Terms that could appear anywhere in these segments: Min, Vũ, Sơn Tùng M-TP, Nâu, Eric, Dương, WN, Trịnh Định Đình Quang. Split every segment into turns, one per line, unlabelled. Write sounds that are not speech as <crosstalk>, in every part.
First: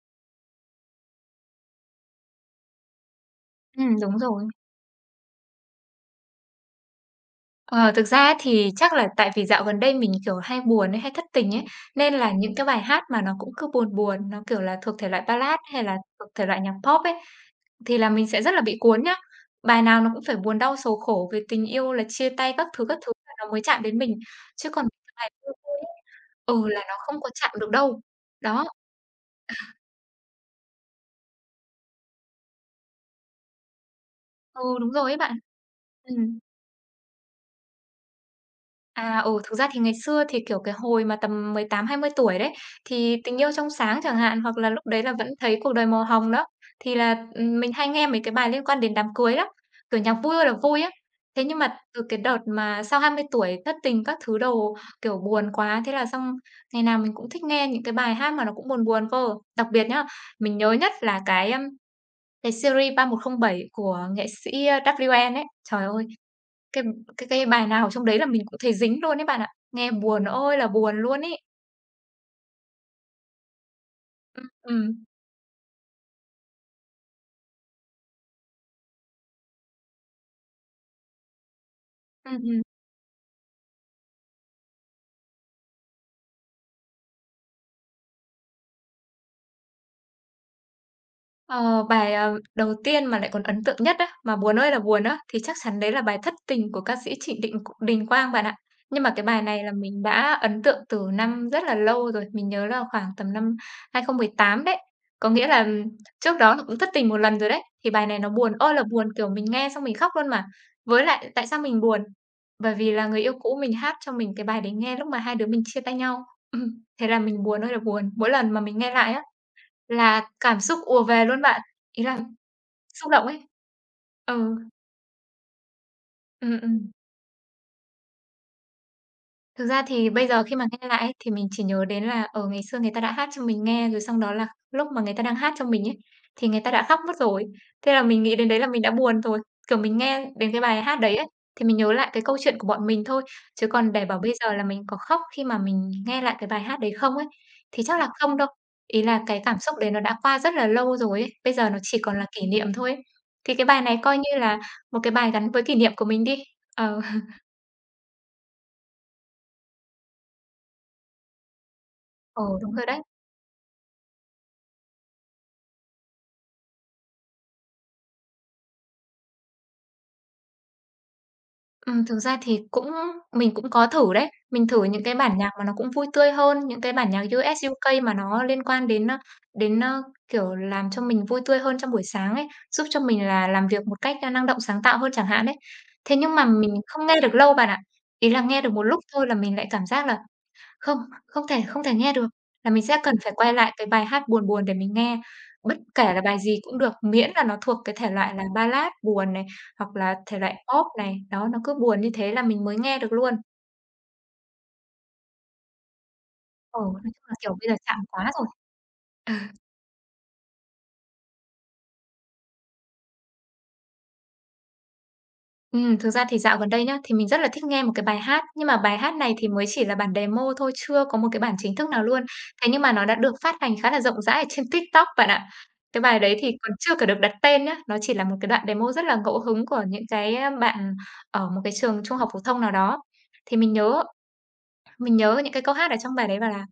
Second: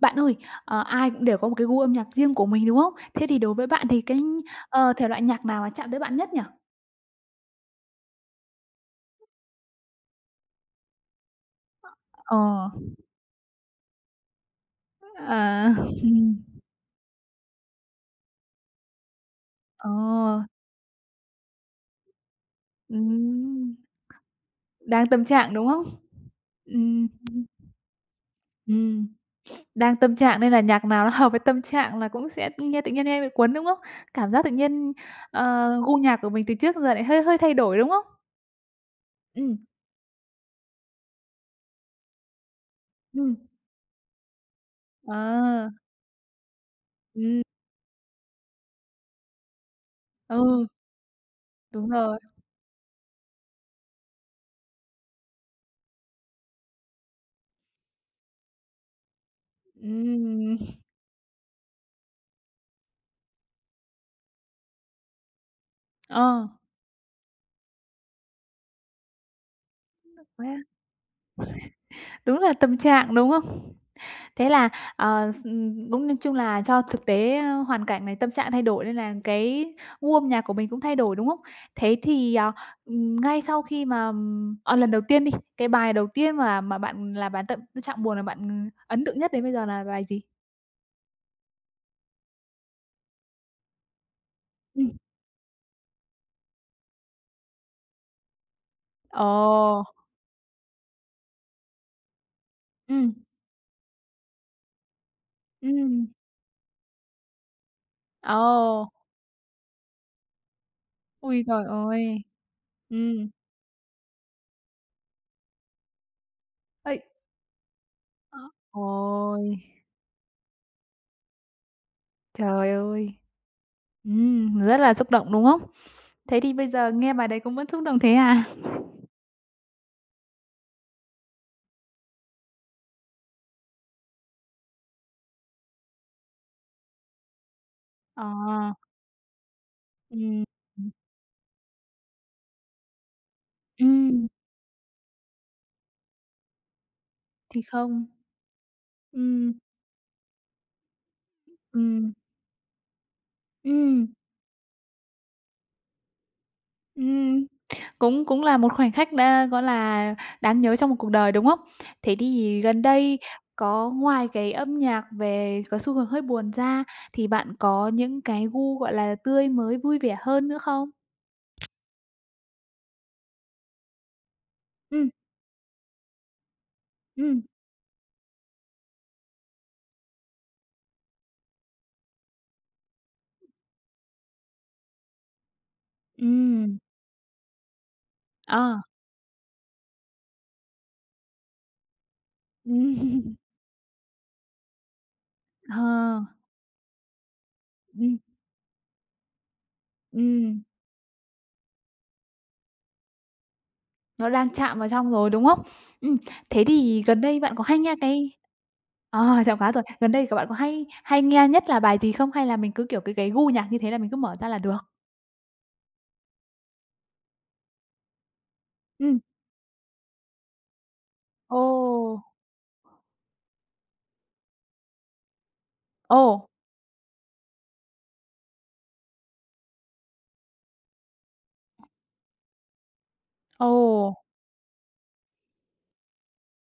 Bạn ơi, ai cũng đều có một cái gu âm nhạc riêng của mình, đúng không? Thế thì đối với bạn thì
Đúng rồi.
thể loại nhạc nào mà chạm tới bạn nhất nhỉ?
Ờ, thực ra thì chắc là tại vì dạo gần đây mình, kiểu, hay buồn ấy, hay thất tình ấy, nên là những cái
Ờ,
bài hát mà nó cũng cứ buồn buồn, nó, kiểu là, thuộc thể loại Ballad
à,
hay là
<laughs>
thuộc
ừm,
thể loại nhạc Pop ấy, thì là mình sẽ rất là bị cuốn nhá. Bài
ờ,
nào nó cũng phải buồn đau sầu khổ về tình yêu là chia tay các thứ là nó mới
ừm,
chạm đến mình, chứ còn
đang
cái
tâm
bài vui
trạng, đúng
vui
không?
ấy, ừ, là nó
Ừm,
không có chạm được đâu. Đó,
ừm, đang tâm trạng nên là nhạc nào nó <laughs> hợp với tâm trạng là cũng sẽ nghe tự nhiên nghe bị cuốn, đúng không? Cảm giác tự
ừ, đúng
nhiên,
rồi ấy bạn.
gu nhạc của
Ừm.
mình từ trước giờ lại hơi hơi thay đổi, đúng không?
Thực
Ừm,
ra thì ngày xưa thì, kiểu, cái hồi mà tầm 18 20 tuổi đấy, thì
ừm,
"Tình yêu trong sáng" chẳng hạn, hoặc là lúc đấy là
ờ,
vẫn thấy "Cuộc đời màu hồng" đó, thì là,
ừm,
mình hay nghe mấy cái bài liên quan đến đám cưới lắm, kiểu, nhạc vui ơi là
ừ,
vui á. Thế nhưng mà
đúng
từ cái
rồi,
đợt mà sau 20 tuổi thất tình các thứ đồ, kiểu, buồn quá, thế là xong ngày nào mình cũng thích nghe những cái bài hát mà nó cũng buồn buồn cơ. Đặc biệt nhá, mình
ừm.
nhớ nhất là cái, cái series 3107 của nghệ sĩ, WN ấy. Trời ơi,
ờ,
cái cái bài nào trong đấy là mình cũng thấy dính luôn ấy bạn ạ, nghe buồn
Quá
ơi là buồn luôn ấy.
đúng là tâm trạng, đúng không?
Ừm,
Thế là,
ừm,
ờ, s cũng nói chung là cho thực tế, hoàn cảnh này, tâm trạng thay đổi nên là cái gu âm nhạc của mình cũng thay đổi, đúng không? Thế
ừm,
thì,
ừm.
ngay sau khi mà, lần đầu tiên đi, cái bài đầu tiên mà bạn là bạn tâm trạng buồn là bạn, ấn tượng nhất đến bây giờ là bài gì?
Ờ, bài, đầu tiên mà lại còn ấn tượng nhất á, mà buồn ơi là
Ừm.
buồn á, thì chắc chắn đấy là bài "Thất Tình" của ca sĩ Trịnh Định Đình Quang bạn ạ. Nhưng mà cái bài này là
Ồ!
mình đã ấn tượng từ năm rất là lâu rồi, mình nhớ là khoảng
Ừm,
tầm năm 2018 đấy. Có nghĩa là
ừm.
trước đó là cũng thất tình một lần rồi đấy, thì bài này nó buồn ơi là
Ồ!
buồn, kiểu, mình nghe xong mình khóc luôn mà. Với lại
Ôi
tại sao
trời
mình buồn?
ơi!
Bởi vì là người
Ừm.
yêu cũ mình hát cho mình cái bài đấy nghe lúc mà hai đứa mình chia tay nhau. <clears throat> Ừm,
Ấy.
thế là mình buồn ơi là buồn, mỗi
Ơ.
lần mà mình nghe lại á
Ôi!
là cảm xúc ùa về luôn bạn, ý là
Trời
xúc
ơi!
động ấy. Ừ,
Rất là xúc động, đúng không? Thế
ừ.
thì bây
ừm.
giờ nghe bài đấy cũng vẫn xúc động thế à?
Thực ra thì bây giờ khi mà nghe lại ấy, thì mình chỉ nhớ đến là, ở ngày xưa người ta đã hát cho mình nghe, rồi xong đó là lúc mà người ta đang hát cho mình ấy, thì người ta đã khóc mất rồi. Thế là mình
Ờ,
nghĩ đến đấy là mình đã buồn rồi. Kiểu, mình nghe
ừm,
đến cái bài
ừm,
hát đấy ấy, thì mình nhớ lại cái câu chuyện của bọn mình thôi, chứ còn để bảo
ừm,
bây giờ là mình có khóc khi mà mình nghe lại cái bài hát đấy không ấy,
thì
thì chắc
không.
là không đâu. Ý là cái
Ừm,
cảm xúc đấy nó đã qua rất là lâu rồi ấy, bây giờ nó chỉ
ừm,
còn là kỷ niệm thôi ấy. Thì cái bài này
ừm,
coi như là một cái bài gắn với kỷ niệm của mình đi. Ờ, <laughs>
ừm, cũng cũng là một khoảnh khắc đã, gọi là, đáng nhớ trong một cuộc đời, đúng không? Thế
ờ,
thì
đúng
gần
rồi đấy.
đây có ngoài cái âm nhạc về có xu hướng hơi buồn ra thì bạn có những cái gu, gọi là, tươi mới, vui vẻ hơn nữa không?
Thực ra thì mình cũng có thử đấy. Mình thử những
Ừm,
cái bản nhạc mà nó cũng vui tươi hơn, những cái bản nhạc
ừm,
US, UK mà nó liên quan đến, đến, ơ, kiểu, làm cho mình vui tươi hơn trong buổi sáng ấy, giúp cho mình là làm việc một cách, năng động sáng tạo hơn chẳng hạn ấy. Thế nhưng mà mình
ừm,
không nghe được lâu bạn ạ. Ý là nghe được
ờ,
một lúc thôi là mình lại cảm giác là không, không thể nghe được, là mình sẽ cần
ừm,
phải
<laughs>
quay lại cái bài hát buồn buồn để mình nghe, bất kể là
ờ,
bài gì cũng được, miễn là nó thuộc cái thể
ừm,
loại là ballad buồn này, hoặc là thể loại
ừm.
pop này, đó, nó cứ buồn như thế là mình mới nghe được luôn.
Nó đang chạm vào trong rồi, đúng không? Ừm, thế
Ừ, nói
thì gần
chung là,
đây bạn
kiểu,
có
bây giờ
hay nghe
chạm quá
cái
rồi. Ừ.
chạm khóa rồi. Gần đây các bạn có hay hay nghe nhất là bài gì không? Hay là mình cứ, kiểu, cái gu nhạc như thế là mình cứ mở ra là được?
Thực ra thì dạo gần đây nhá, thì mình rất là thích nghe một cái bài hát, nhưng mà bài hát
Ừm.
này thì mới chỉ là bản demo thôi, chưa có một cái bản
Ồ,
chính thức nào luôn. Thế nhưng mà nó đã được phát hành khá là rộng rãi ở trên TikTok bạn ạ. Cái bài
ồ,
đấy thì còn chưa cả được đặt tên nhá, nó chỉ là một cái đoạn demo rất là ngẫu hứng của những cái, bạn ở một cái trường trung học phổ thông nào đó. Thì
ồ,
mình nhớ những cái câu hát ở trong bài đấy bảo là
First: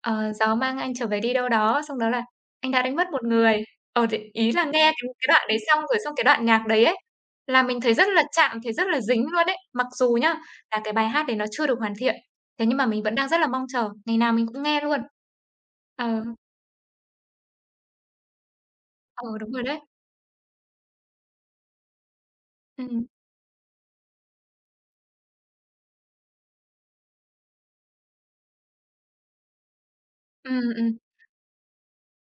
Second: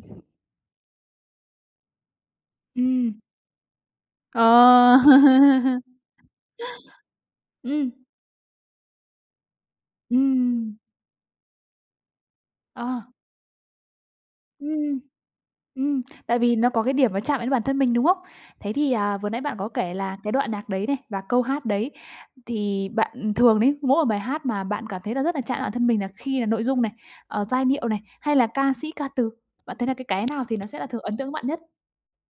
"Ờ, gió mang anh trở về đi đâu đó", xong đó là "Anh đã đánh mất
ừm,
một người." Ờ, thì ý là nghe
ờ.
cái đoạn đấy xong
<laughs>
rồi xong cái đoạn nhạc đấy ấy, là mình
Ừm,
thấy rất là chạm, thấy rất là dính luôn ấy. Mặc dù nhá,
ừm,
là cái bài hát đấy nó chưa được hoàn thiện, thế nhưng mà
ờ.
mình vẫn đang rất là mong chờ, ngày nào mình cũng nghe luôn.
Ừm. Ừm,
Ờ,
tại vì nó có cái điểm nó chạm đến bản thân mình, đúng không? Thế thì,
ờ,
vừa nãy
đúng
bạn
rồi
có
đấy.
kể là cái đoạn nhạc đấy này và câu hát đấy thì
Ừm,
bạn thường đấy, mỗi một bài hát mà bạn cảm thấy là rất là chạm bản thân mình là khi là nội dung này, giai điệu này, hay là ca sĩ, ca từ? Bạn thấy là cái nào thì
ừm,
nó sẽ là
ừm.
thường ấn tượng với bạn nhất?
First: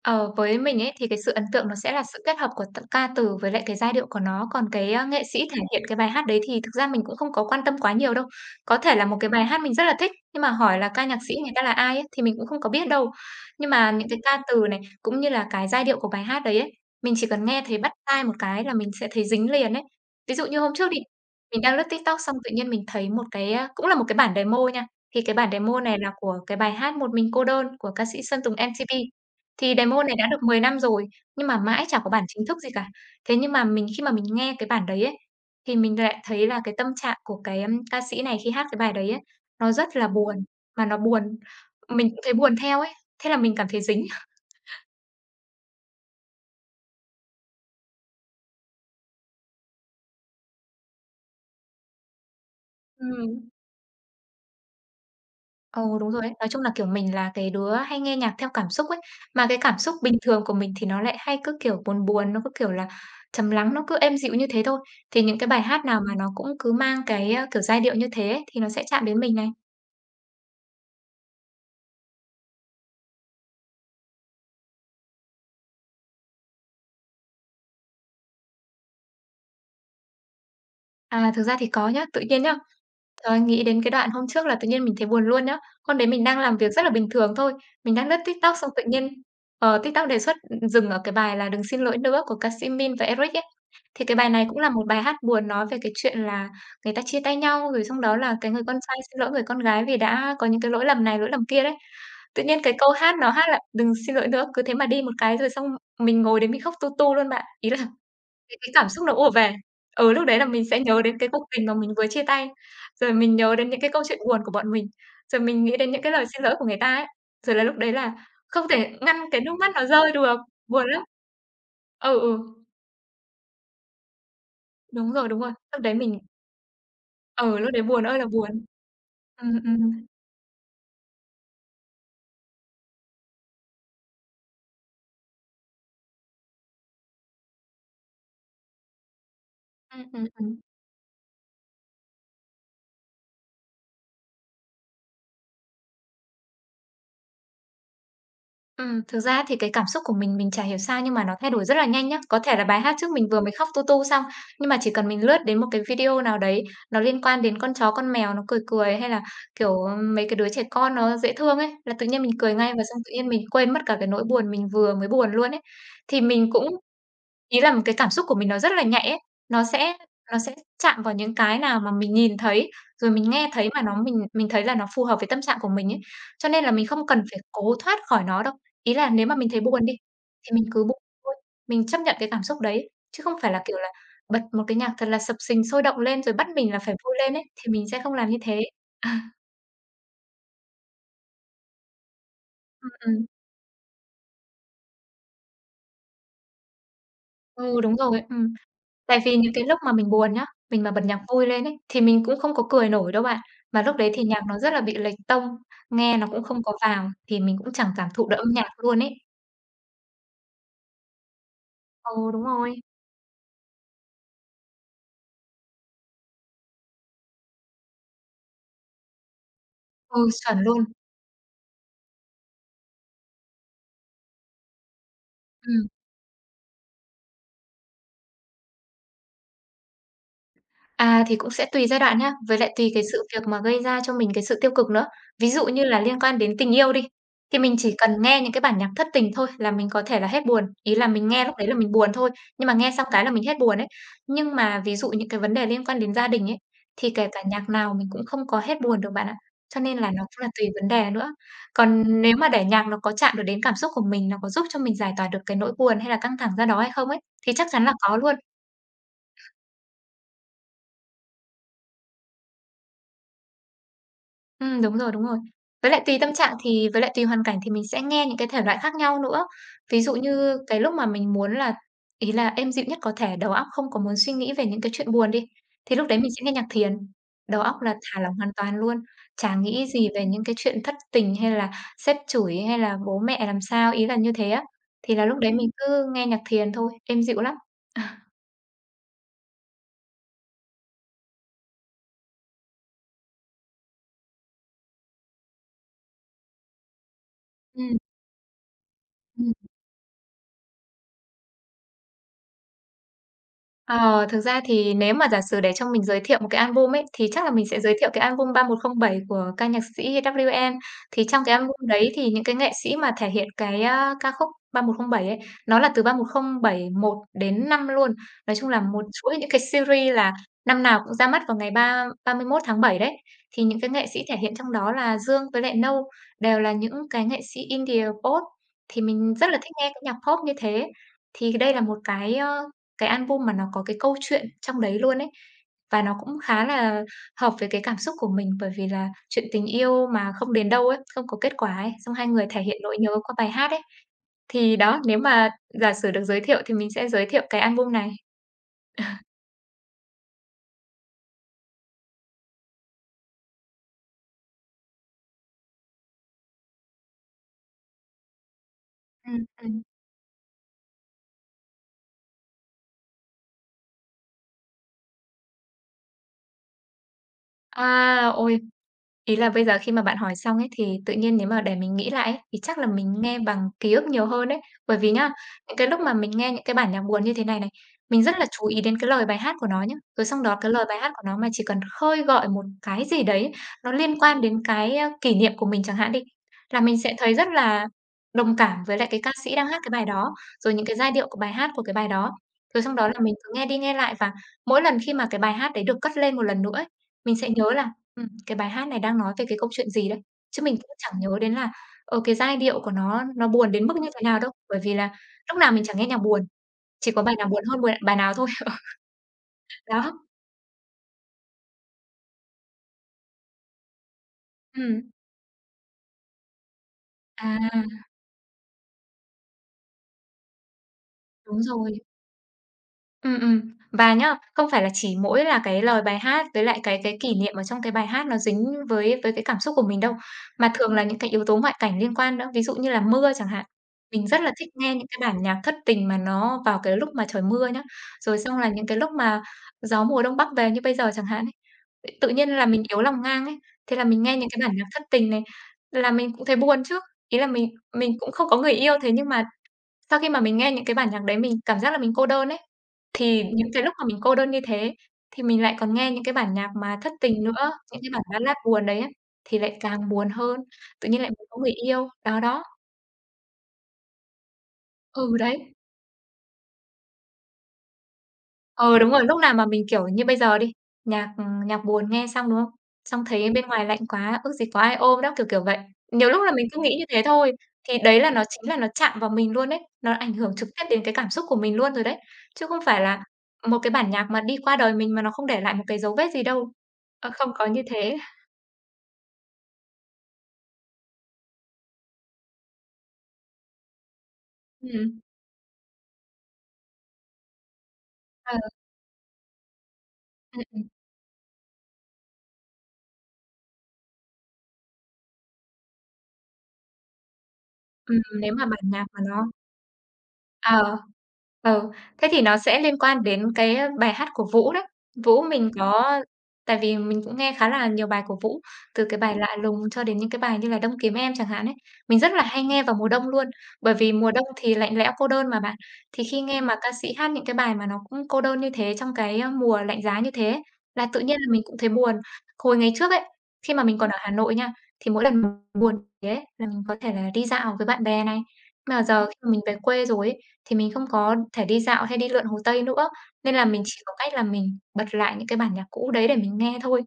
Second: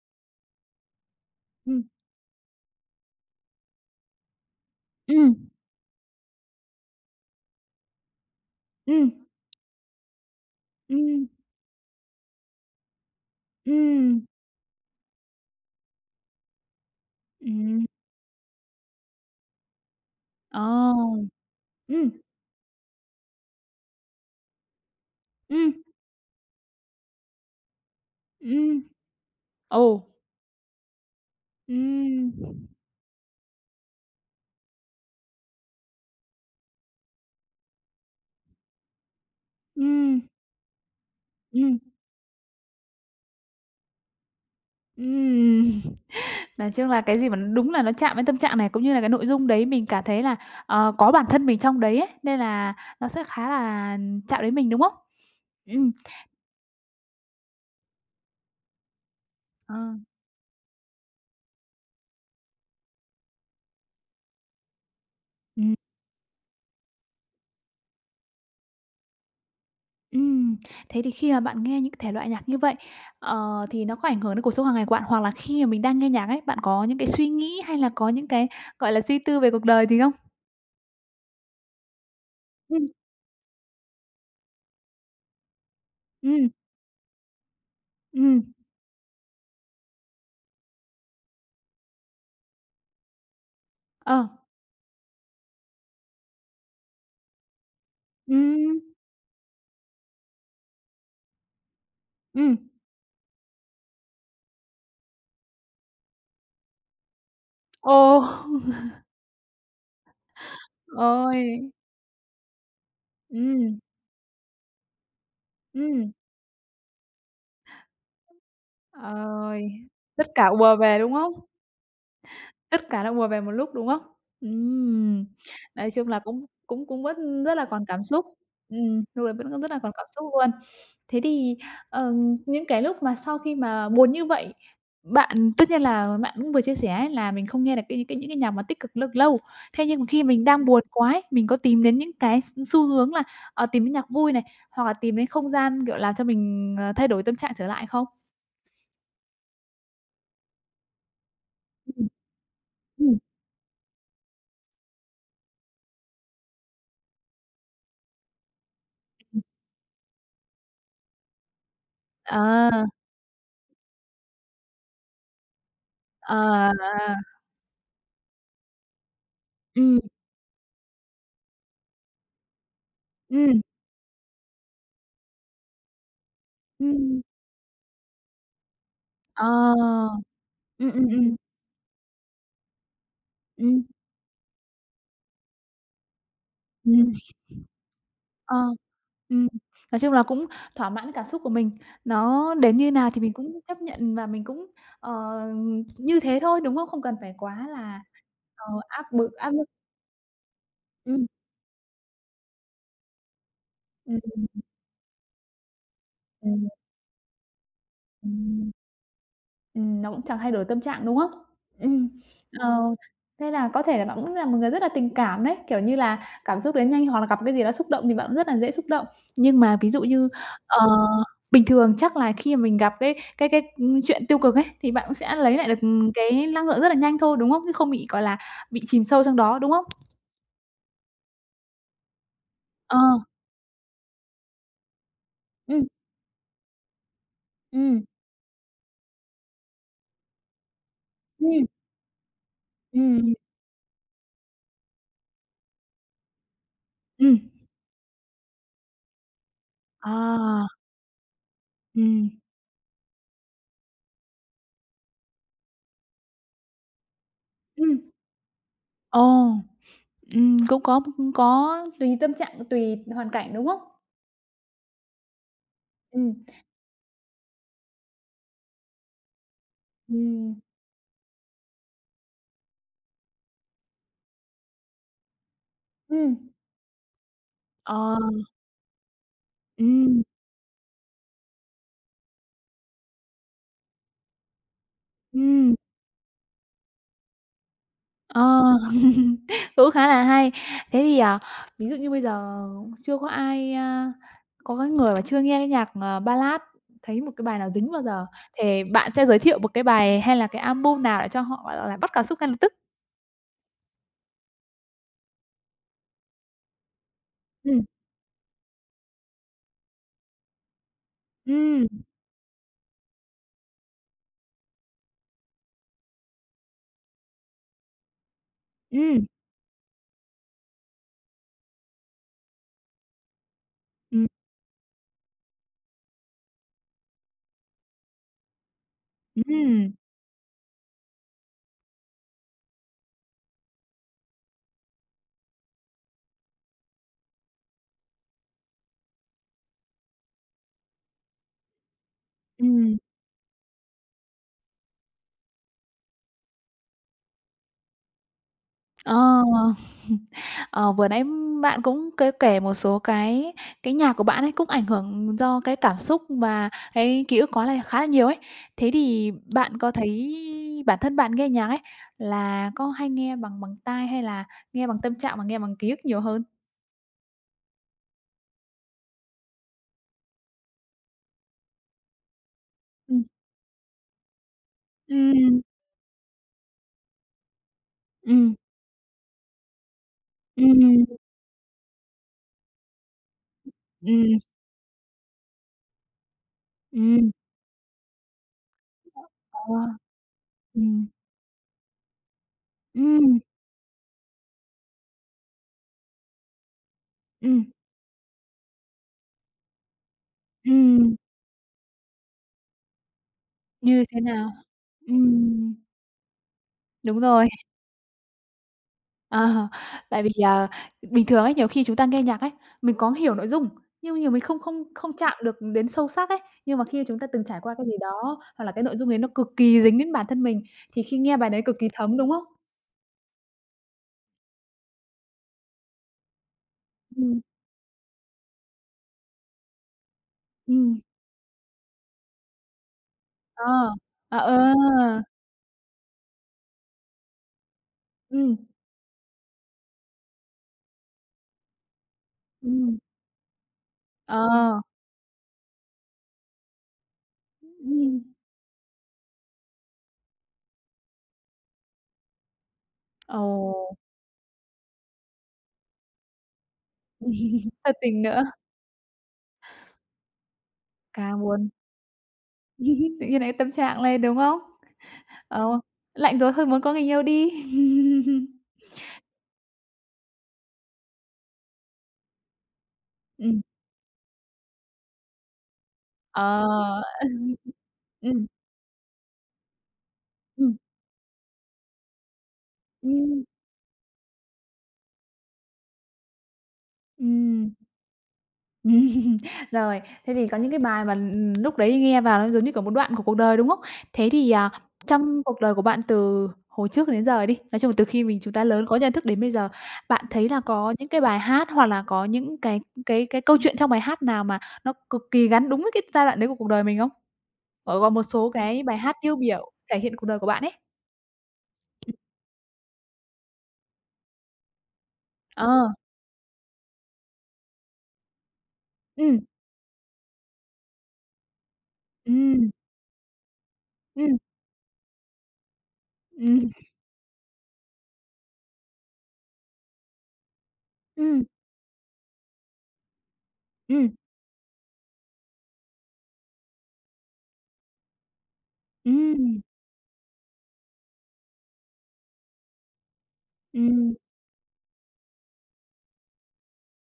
Ờ, với mình ấy thì cái sự ấn tượng nó
Ừm,
sẽ là sự kết hợp của ca từ với lại cái giai điệu của nó, còn cái, nghệ
ừm,
sĩ thể hiện cái bài hát đấy thì thực ra mình cũng không có quan tâm quá nhiều đâu. Có thể là
ừm,
một cái bài hát mình rất là thích, nhưng mà hỏi là ca nhạc
ừm,
sĩ người ta là ai ấy thì mình cũng không có biết đâu. Nhưng mà những cái
ừm,
ca từ này, cũng như là cái giai điệu của bài hát đấy ấy, mình chỉ cần nghe thấy
ừm,
bắt tai một cái là mình sẽ thấy dính liền ấy. Ví dụ như hôm trước
ờ,
đi, mình đang lướt
ừm,
TikTok xong tự nhiên mình thấy một cái, cũng là một cái bản demo nha, thì cái bản
ừm,
demo này là của cái bài hát "Một mình cô đơn" của ca sĩ Sơn Tùng
ừm,
M-TP. Thì demo
ồ,
này đã được 10 năm rồi, nhưng mà mãi chả có bản chính
ừm,
thức gì cả. Thế nhưng mà mình khi mà mình nghe cái bản đấy ấy, thì mình lại thấy là cái tâm trạng của cái, ca sĩ này khi hát cái bài đấy ấy, nó rất là
ừm,
buồn, mà nó buồn
ừm,
mình cũng thấy buồn theo ấy, thế là mình cảm thấy dính.
ừm. Nói chung là cái gì mà đúng là nó chạm đến tâm trạng này, cũng như là cái nội dung đấy mình cảm thấy là, có bản thân mình trong đấy ấy, nên là nó sẽ
Ừm.
khá là chạm đến mình, đúng không?
Ừ,
Ừm,
đúng rồi ấy. Nói chung là, kiểu, mình là cái đứa hay nghe nhạc theo cảm xúc ấy, mà cái
ờ,
cảm xúc bình thường của mình thì nó lại hay cứ, kiểu, buồn buồn, nó cứ, kiểu là, trầm lắng, nó cứ êm dịu như thế thôi. Thì những cái bài
ừm,
hát nào mà nó cũng cứ mang cái, kiểu, giai điệu như thế ấy, thì nó sẽ chạm đến mình này.
ừm. Thế thì khi mà bạn nghe những thể loại nhạc như vậy, ờ, thì nó có ảnh hưởng đến cuộc sống hàng ngày của bạn? Hoặc là khi mà mình đang nghe nhạc ấy, bạn có những cái suy nghĩ hay là có những cái, gọi là, suy tư về cuộc đời gì không?
À, thực ra thì có nhá. Tự nhiên nhá,
Ừm,
trời ơi, nghĩ đến cái đoạn hôm trước là tự nhiên mình thấy buồn luôn nhá. Hôm đấy mình đang
ừm,
làm việc rất là bình thường thôi, mình đang lướt
ừm,
TikTok xong tự nhiên, TikTok đề xuất, ừ, dừng ở cái bài là "Đừng xin lỗi nữa" của ca sĩ Min và Eric ấy. Thì cái
ờ,
bài này cũng là một bài hát buồn nói về cái chuyện là người ta chia tay nhau, rồi xong đó là cái người con
ừm,
trai xin lỗi người con gái vì đã có những cái lỗi lầm này, lỗi lầm kia đấy. Tự
ừm.
nhiên cái câu hát nó hát là "Đừng xin lỗi nữa", cứ thế mà đi một cái rồi xong mình ngồi đấy mình khóc tu tu luôn bạn. Ý là
Ồ! <laughs>
cái cảm xúc nó ùa về. Ừ, lúc đấy là mình sẽ nhớ đến cái cuộc
Ôi!
tình mà mình vừa chia tay, rồi mình nhớ đến những
Ừm,
cái câu chuyện buồn của bọn mình, rồi mình nghĩ đến những cái
ừm.
lời xin lỗi của người ta ấy. Rồi là lúc đấy là không thể ngăn cái nước
Ơi,
mắt nó rơi
tất
được,
cả ùa
buồn
về,
lắm.
đúng hông?
Ừ, ừ,
Tất cả đã ùa về một lúc, đúng hông?
đúng
Ừm,
rồi, đúng rồi. Lúc
nói
đấy
chung
mình
là cũng cũng cũng vẫn rất
ừ,
là
lúc đấy
còn
buồn
cảm
ơi là
xúc.
buồn.
Lúc đấy
Ừm,
vẫn rất là còn
ừm,
cảm xúc luôn. Thế thì, ờ, những cái lúc mà sau khi mà buồn như vậy, bạn tất nhiên là bạn cũng vừa chia sẻ ấy là mình không nghe được cái những cái nhạc mà tích cực lâu lâu. Thế nhưng mà
ừm,
khi
ừm,
mình
ừm.
đang buồn quá ấy, mình có tìm đến những cái xu hướng là, tìm đến nhạc vui này, hoặc là tìm đến không gian, kiểu, làm cho mình, thay đổi tâm trạng trở lại không?
Thực ra thì cái cảm xúc của mình chả hiểu sao nhưng mà nó thay đổi rất là nhanh
Ừm.
nhá. Có thể là bài hát trước
Ừm,
mình vừa mới khóc tu tu xong, nhưng mà chỉ cần mình lướt đến một cái video nào đấy, nó liên quan đến con chó, con mèo nó cười cười, hay là, kiểu, mấy cái đứa trẻ con nó dễ thương ấy, là tự nhiên mình cười ngay và
à,
xong tự nhiên mình quên mất cả cái nỗi buồn mình vừa mới buồn luôn ấy. Thì mình cũng
à, à,
ý là một cái cảm xúc của mình nó rất là nhạy ấy, nó sẽ
ừm,
nó sẽ chạm vào những cái nào mà mình nhìn thấy, rồi mình nghe
ừm,
thấy mà nó mình thấy là nó phù hợp với tâm trạng của mình ấy. Cho nên là mình không
ừm,
cần phải cố thoát khỏi nó đâu. Ý là nếu mà mình thấy buồn đi,
ờ,
thì mình cứ
ừm,
buồn
ừm,
thôi,
ừm,
mình chấp nhận cái cảm xúc đấy, chứ không phải là, kiểu
ừm,
là, bật một cái nhạc thật là sập sình sôi động lên rồi bắt mình là phải
ừm,
vui lên ấy, thì mình sẽ không làm như
ờ,
thế. <laughs> À,
ừm. Nói chung là cũng thỏa mãn cảm xúc của mình, nó đến như nào thì
ừm,
mình cũng chấp nhận và mình cũng, ờ, như thế thôi, đúng không? Không cần phải quá
Ừ, đúng
là,
rồi, Tại vì
áp
những cái
lực.
lúc mà mình buồn nhá, mình mà bật nhạc
Ừm,
vui lên ấy, thì mình cũng không có cười nổi đâu bạn. Mà lúc đấy thì nhạc
ừm,
nó rất là bị lệch tông, nghe nó cũng không
ừm,
có vào, thì mình cũng chẳng cảm thụ được âm nhạc
ừm.
luôn ấy.
Nó cũng chẳng thay đổi tâm trạng, đúng không? Ừm,
Ừ, đúng
ờ,
rồi.
thế là có thể là bạn cũng là một người rất là tình cảm đấy, kiểu như là, cảm xúc đến nhanh hoặc là gặp cái gì đó xúc động thì bạn cũng rất là dễ xúc động. Nhưng mà ví dụ
Ừ,
như,
chuẩn luôn.
ờ, bình thường chắc là khi mà mình gặp cái chuyện tiêu cực ấy, thì bạn cũng sẽ lấy lại được,
Ừm.
cái năng lượng rất là nhanh thôi, đúng không? Chứ không bị, gọi là, bị chìm sâu trong đó, đúng không?
À, thì cũng sẽ tùy giai đoạn nhá, với lại tùy
Ờ,
cái sự việc mà gây ra cho mình cái sự tiêu cực nữa. Ví dụ như
ừm,
là liên quan đến tình yêu đi, thì mình chỉ
ừm,
cần nghe những cái bản nhạc thất tình thôi là mình có thể là hết buồn, ý là mình nghe lúc
ừm,
đấy là mình buồn thôi, nhưng mà nghe xong cái là
ừm,
mình hết buồn ấy. Nhưng mà ví dụ những cái vấn đề liên quan đến gia đình ấy, thì kể
ừm,
cả nhạc nào mình cũng không có hết buồn được bạn ạ. Cho nên là nó cũng là tùy
à,
vấn đề nữa. Còn
ừm,
nếu mà để nhạc nó có chạm được đến cảm xúc của mình, nó có giúp cho mình giải tỏa được cái nỗi buồn hay là căng thẳng ra đó hay không ấy, thì chắc chắn là
ừm,
có luôn.
ồ. Cũng có, cũng có, tùy tâm trạng, tùy hoàn cảnh, đúng không?
Đúng rồi, đúng rồi. Với lại tùy tâm
Ừm,
trạng thì với lại tùy hoàn cảnh thì mình sẽ nghe những cái thể loại khác nhau nữa. Ví dụ
ừm,
như cái lúc mà mình muốn là ý là êm dịu nhất có thể, đầu óc không có muốn suy nghĩ về những cái chuyện buồn đi, thì lúc đấy mình
ừm.
sẽ nghe nhạc thiền, đầu óc là
Ờ,
thả lỏng hoàn toàn luôn, chả nghĩ gì
ừm,
về những cái chuyện thất tình hay là sếp chửi hay là bố mẹ làm sao, ý là như thế á. Thì là lúc đấy mình
ừm,
cứ nghe nhạc thiền thôi, êm dịu lắm. <laughs>
ờ. <laughs> Cũng khá là hay. Thế thì, ví dụ như bây giờ chưa có ai, có cái người mà chưa nghe cái nhạc, Ballad, thấy một cái bài nào
À.
dính bao giờ, thì bạn sẽ giới thiệu một cái bài hay là cái album nào để cho họ, gọi là, bắt cảm xúc ngay lập tức?
Ờ, thực ra thì nếu mà giả sử để cho mình giới thiệu một cái album ấy, thì chắc là mình sẽ
Ừm,
giới thiệu cái album 3107 của ca nhạc sĩ WN. Thì trong cái album
ừm,
đấy thì những cái nghệ sĩ mà thể hiện cái, ca khúc 3107 ấy, nó là từ 31071 đến 5 luôn. Nói chung là một
ừm,
chuỗi những cái series là năm nào cũng ra mắt vào ngày ba ba mươi mốt tháng Bảy đấy. Thì những cái nghệ sĩ
ừm,
thể hiện trong đó là Dương với lại Nâu đều là những cái nghệ sĩ Indie Pop, thì mình rất là thích nghe
ừm,
cái nhạc Pop như thế. Thì đây là một cái, cái album mà nó có cái câu chuyện trong đấy luôn ấy. Và nó cũng khá là hợp với cái cảm xúc của mình, bởi vì là chuyện tình yêu mà không đến đâu ấy, không có kết quả ấy, xong hai người thể hiện nỗi
ừm.
nhớ qua bài hát ấy. Thì đó, nếu mà giả sử được giới thiệu thì mình sẽ giới thiệu cái album này.
Ờ. <laughs> Ờ, vừa nãy bạn cũng có kể một số cái nhạc của bạn ấy cũng ảnh hưởng do cái cảm xúc và cái ký ức có là khá là nhiều ấy. Thế thì
Ừm,
bạn
ừm.
có thấy bản thân bạn nghe nhạc ấy là có hay nghe bằng bằng tai hay là nghe bằng tâm trạng và nghe bằng ký ức nhiều hơn?
À, ôi! Ý là bây giờ khi mà bạn hỏi xong ấy, thì tự nhiên nếu mà để mình nghĩ lại ấy, thì chắc là mình
Ừm.
nghe bằng ký ức nhiều hơn đấy. Bởi vì nhá,
Ừm,
những cái lúc mà mình nghe những cái bản nhạc buồn như thế này này, mình rất là
ừm,
chú ý đến cái lời bài hát của nó nhá. Rồi xong đó cái
ừm,
lời bài
ừm,
hát của nó mà chỉ cần khơi gợi một cái gì đấy nó liên quan đến cái, kỷ niệm của mình chẳng hạn đi, là mình sẽ
ừm.
thấy rất là đồng cảm với lại cái ca sĩ đang
Ờ,
hát cái bài đó, rồi những cái
ừm,
giai điệu của bài hát của cái bài đó. Rồi xong đó là mình
ừm,
cứ nghe đi nghe lại và mỗi lần khi mà cái bài hát đấy được cất lên một lần nữa ấy, mình sẽ nhớ
ừm,
là cái bài hát này đang nói về cái câu chuyện gì đấy? Chứ mình cũng chẳng
ừm,
nhớ đến là, cái giai điệu của nó buồn đến mức
như
như thế
thế
nào
nào?
đâu, bởi vì là lúc nào
Ừm,
mình chẳng nghe nhạc buồn, chỉ
đúng
có bài nào
rồi.
buồn hơn buồn bài nào thôi. <laughs>
Ờ,
Đó,
tại vì, bình thường ấy, nhiều khi chúng ta nghe nhạc ấy, mình có hiểu nội dung, nhưng mà nhiều mình không không
ừm,
không chạm được đến sâu sắc ấy. Nhưng mà khi chúng ta từng trải qua
à,
cái gì đó, hoặc là cái nội dung đấy nó cực kỳ dính đến bản thân mình, thì khi nghe bài
đúng
đấy cực kỳ
rồi.
thấm, đúng không?
Ừm, ừm. Và nhá, không phải là chỉ mỗi là cái lời bài hát với lại cái kỷ
Ừm,
niệm ở trong cái bài hát nó dính với cái cảm xúc của mình đâu, mà thường
ừm,
là những cái yếu tố ngoại cảnh liên quan nữa. Ví dụ như là mưa chẳng hạn,
ờ,
mình
à,
rất là
ờ,
thích nghe những cái bản nhạc thất tình mà nó vào cái lúc mà trời mưa nhá. Rồi
ừm,
xong là những cái lúc mà gió mùa đông bắc về như bây giờ chẳng hạn ấy, tự tự nhiên là mình
ừm,
yếu lòng ngang ấy, thế là mình
ờ,
nghe những cái bản nhạc thất tình này là mình cũng thấy buồn chứ. Ý là mình
ừm,
mình cũng không có người yêu, thế nhưng mà sau khi mà mình nghe những cái bản nhạc đấy mình cảm giác là mình cô đơn ấy, thì những cái lúc
ồ.
mà mình cô đơn như thế thì mình lại còn nghe những cái bản nhạc mà thất tình nữa,
<laughs> Thật
những cái bản
tình nữa,
ballad buồn đấy á, thì lại càng buồn hơn, tự nhiên lại
càng
muốn có
buồn,
người yêu, đó, đó.
<laughs> tự nhiên lại tâm trạng lên, đúng không?
Ừ, đấy.
Ờ, lạnh rồi thôi muốn có người yêu đi. <laughs>
Ờ đúng rồi, lúc nào mà mình, kiểu như, bây giờ đi, nhạc, nhạc buồn nghe xong, đúng không? Xong thấy
Ừm.
bên ngoài lạnh quá, ước gì có ai ôm đó, kiểu kiểu vậy. Nhiều lúc là mình cứ nghĩ
Ờ.
như thế thôi,
<laughs>
thì đấy là nó
Ừm,
chính là nó chạm vào mình luôn đấy, nó ảnh hưởng trực
ừm,
tiếp đến cái cảm xúc của mình luôn rồi đấy, chứ không phải là
ừm.
một cái bản nhạc mà đi qua đời mình mà nó không để lại một cái dấu vết gì đâu. Ờ, không có như thế.
<laughs> Ừm. Rồi, thế thì có những cái bài mà, lúc đấy nghe vào nó giống như, kiểu, một đoạn của cuộc đời, đúng không? Thế thì,
Ừm,
trong cuộc đời của bạn từ hồi trước đến giờ đi, nói chung là từ khi mình
ờ,
chúng ta lớn có nhận thức đến bây giờ, bạn thấy là
ừm,
có những cái bài hát hoặc là có những cái câu chuyện trong bài hát nào mà nó cực kỳ gắn đúng với cái giai đoạn đấy của cuộc đời mình không? Ờ, có một số
nếu mà bản
cái bài
nhạc
hát
mà
tiêu
nó
biểu thể hiện cuộc đời của bạn ấy.
Ờ, ừ, Thế thì nó sẽ liên quan đến cái, bài hát của Vũ đấy. Vũ mình
Ờ,
có Tại vì mình cũng nghe khá là nhiều bài của Vũ, từ cái bài
ừm,
Lạ Lùng cho đến những cái bài như là Đông Kiếm Em chẳng hạn ấy. Mình rất là hay
ừm,
nghe vào mùa đông luôn, bởi vì mùa
ừm,
đông thì lạnh lẽo cô đơn mà bạn, thì khi nghe
ừm,
mà ca sĩ hát những cái bài mà nó cũng cô đơn như thế trong cái, mùa lạnh giá như thế là tự nhiên
ừm,
là mình cũng thấy buồn. Hồi ngày trước ấy, khi mà mình còn
ừm.
ở Hà Nội nha, thì mỗi lần buồn thế ấy là mình có thể là đi dạo với bạn bè này, mà giờ khi mà mình
Ừm,
về quê rồi ấy thì mình không có thể đi dạo hay đi lượn Hồ Tây nữa, nên là mình chỉ có
ừm,
cách là mình bật lại những cái bản nhạc cũ đấy để mình nghe thôi,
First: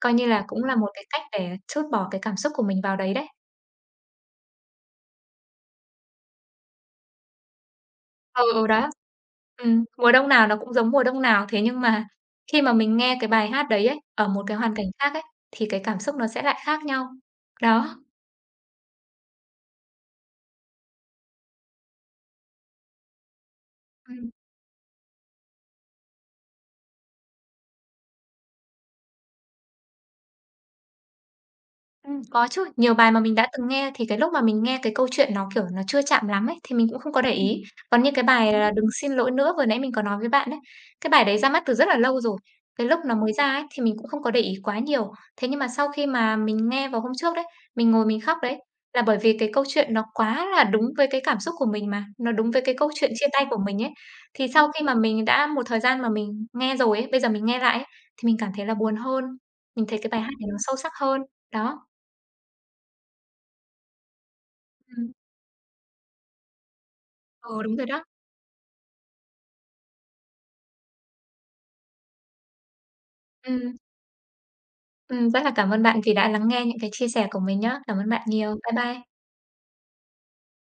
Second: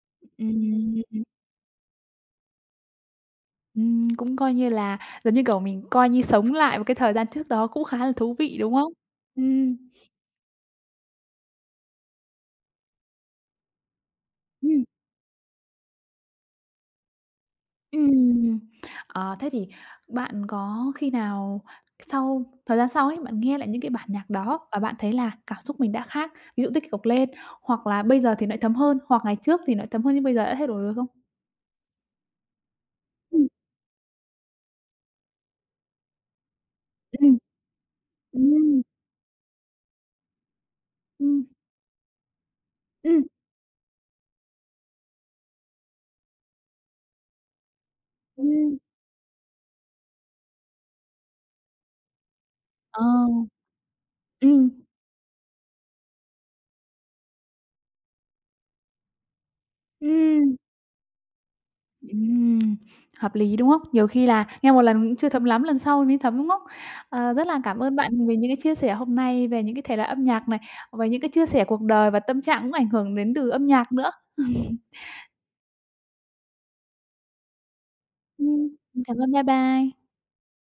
coi như là cũng là một cái cách
ừm,
để trút bỏ cái cảm xúc của mình vào đấy đấy.
cũng coi như là giống như, kiểu, mình coi như sống lại một cái thời gian trước đó cũng khá là thú
Ừ,
vị,
ừ,
đúng
đó.
không? Ừm,
Mùa đông nào nó cũng giống mùa đông nào, thế nhưng mà khi mà mình nghe cái bài hát đấy ấy, ở một cái hoàn
ừm,
cảnh khác ấy, thì cái cảm xúc nó sẽ lại khác nhau. Đó.
ừm. Thế thì bạn có khi nào sau thời gian sau ấy, bạn nghe lại những cái bản
Ừm.
nhạc đó và bạn thấy là cảm xúc mình đã khác, ví dụ tích cực lên, hoặc là bây giờ thì nó lại thấm hơn, hoặc ngày trước thì nó lại thấm hơn nhưng bây giờ đã thay đổi rồi không?
Có chứ, nhiều bài mà mình đã
Ừm,
từng nghe thì cái lúc mà mình nghe cái câu chuyện nó, kiểu, nó chưa chạm lắm ấy, thì mình cũng không có để
ừm,
ý. Còn như cái bài là
ừm,
"Đừng xin lỗi nữa" vừa nãy mình có nói với bạn ấy, cái bài đấy
ừm,
ra mắt từ rất là lâu rồi, cái lúc nó
ừm,
mới ra ấy thì mình cũng không có để ý quá nhiều. Thế nhưng mà sau khi mà mình nghe vào hôm trước đấy, mình ngồi mình khóc đấy,
ừm,
là bởi vì cái câu chuyện nó quá là đúng với cái cảm xúc của mình mà, nó đúng với cái câu
ờ,
chuyện chia tay của mình ấy. Thì sau
ừm,
khi mà mình đã một thời gian mà mình nghe rồi ấy, bây giờ mình nghe lại ấy, thì mình cảm thấy là buồn hơn, mình thấy cái bài hát này nó
ừm.
sâu sắc hơn, đó.
Ừm, hợp lý, đúng không? Nhiều khi là nghe một lần
Ừm,
cũng chưa thấm lắm, lần sau mới thấm, đúng không? Ờ, rất là
ừ, đúng
cảm
rồi
ơn
đó.
bạn về những cái chia sẻ hôm nay về những cái thể loại âm nhạc này, về những cái chia sẻ cuộc đời và tâm trạng cũng ảnh hưởng đến từ âm
Ừm,
nhạc nữa. <laughs>
rất là cảm ơn bạn vì đã lắng nghe những cái chia sẻ của mình nhá. Cảm ơn bạn nhiều.
Ừm,
Bye bye.
cảm ơn, bye bye.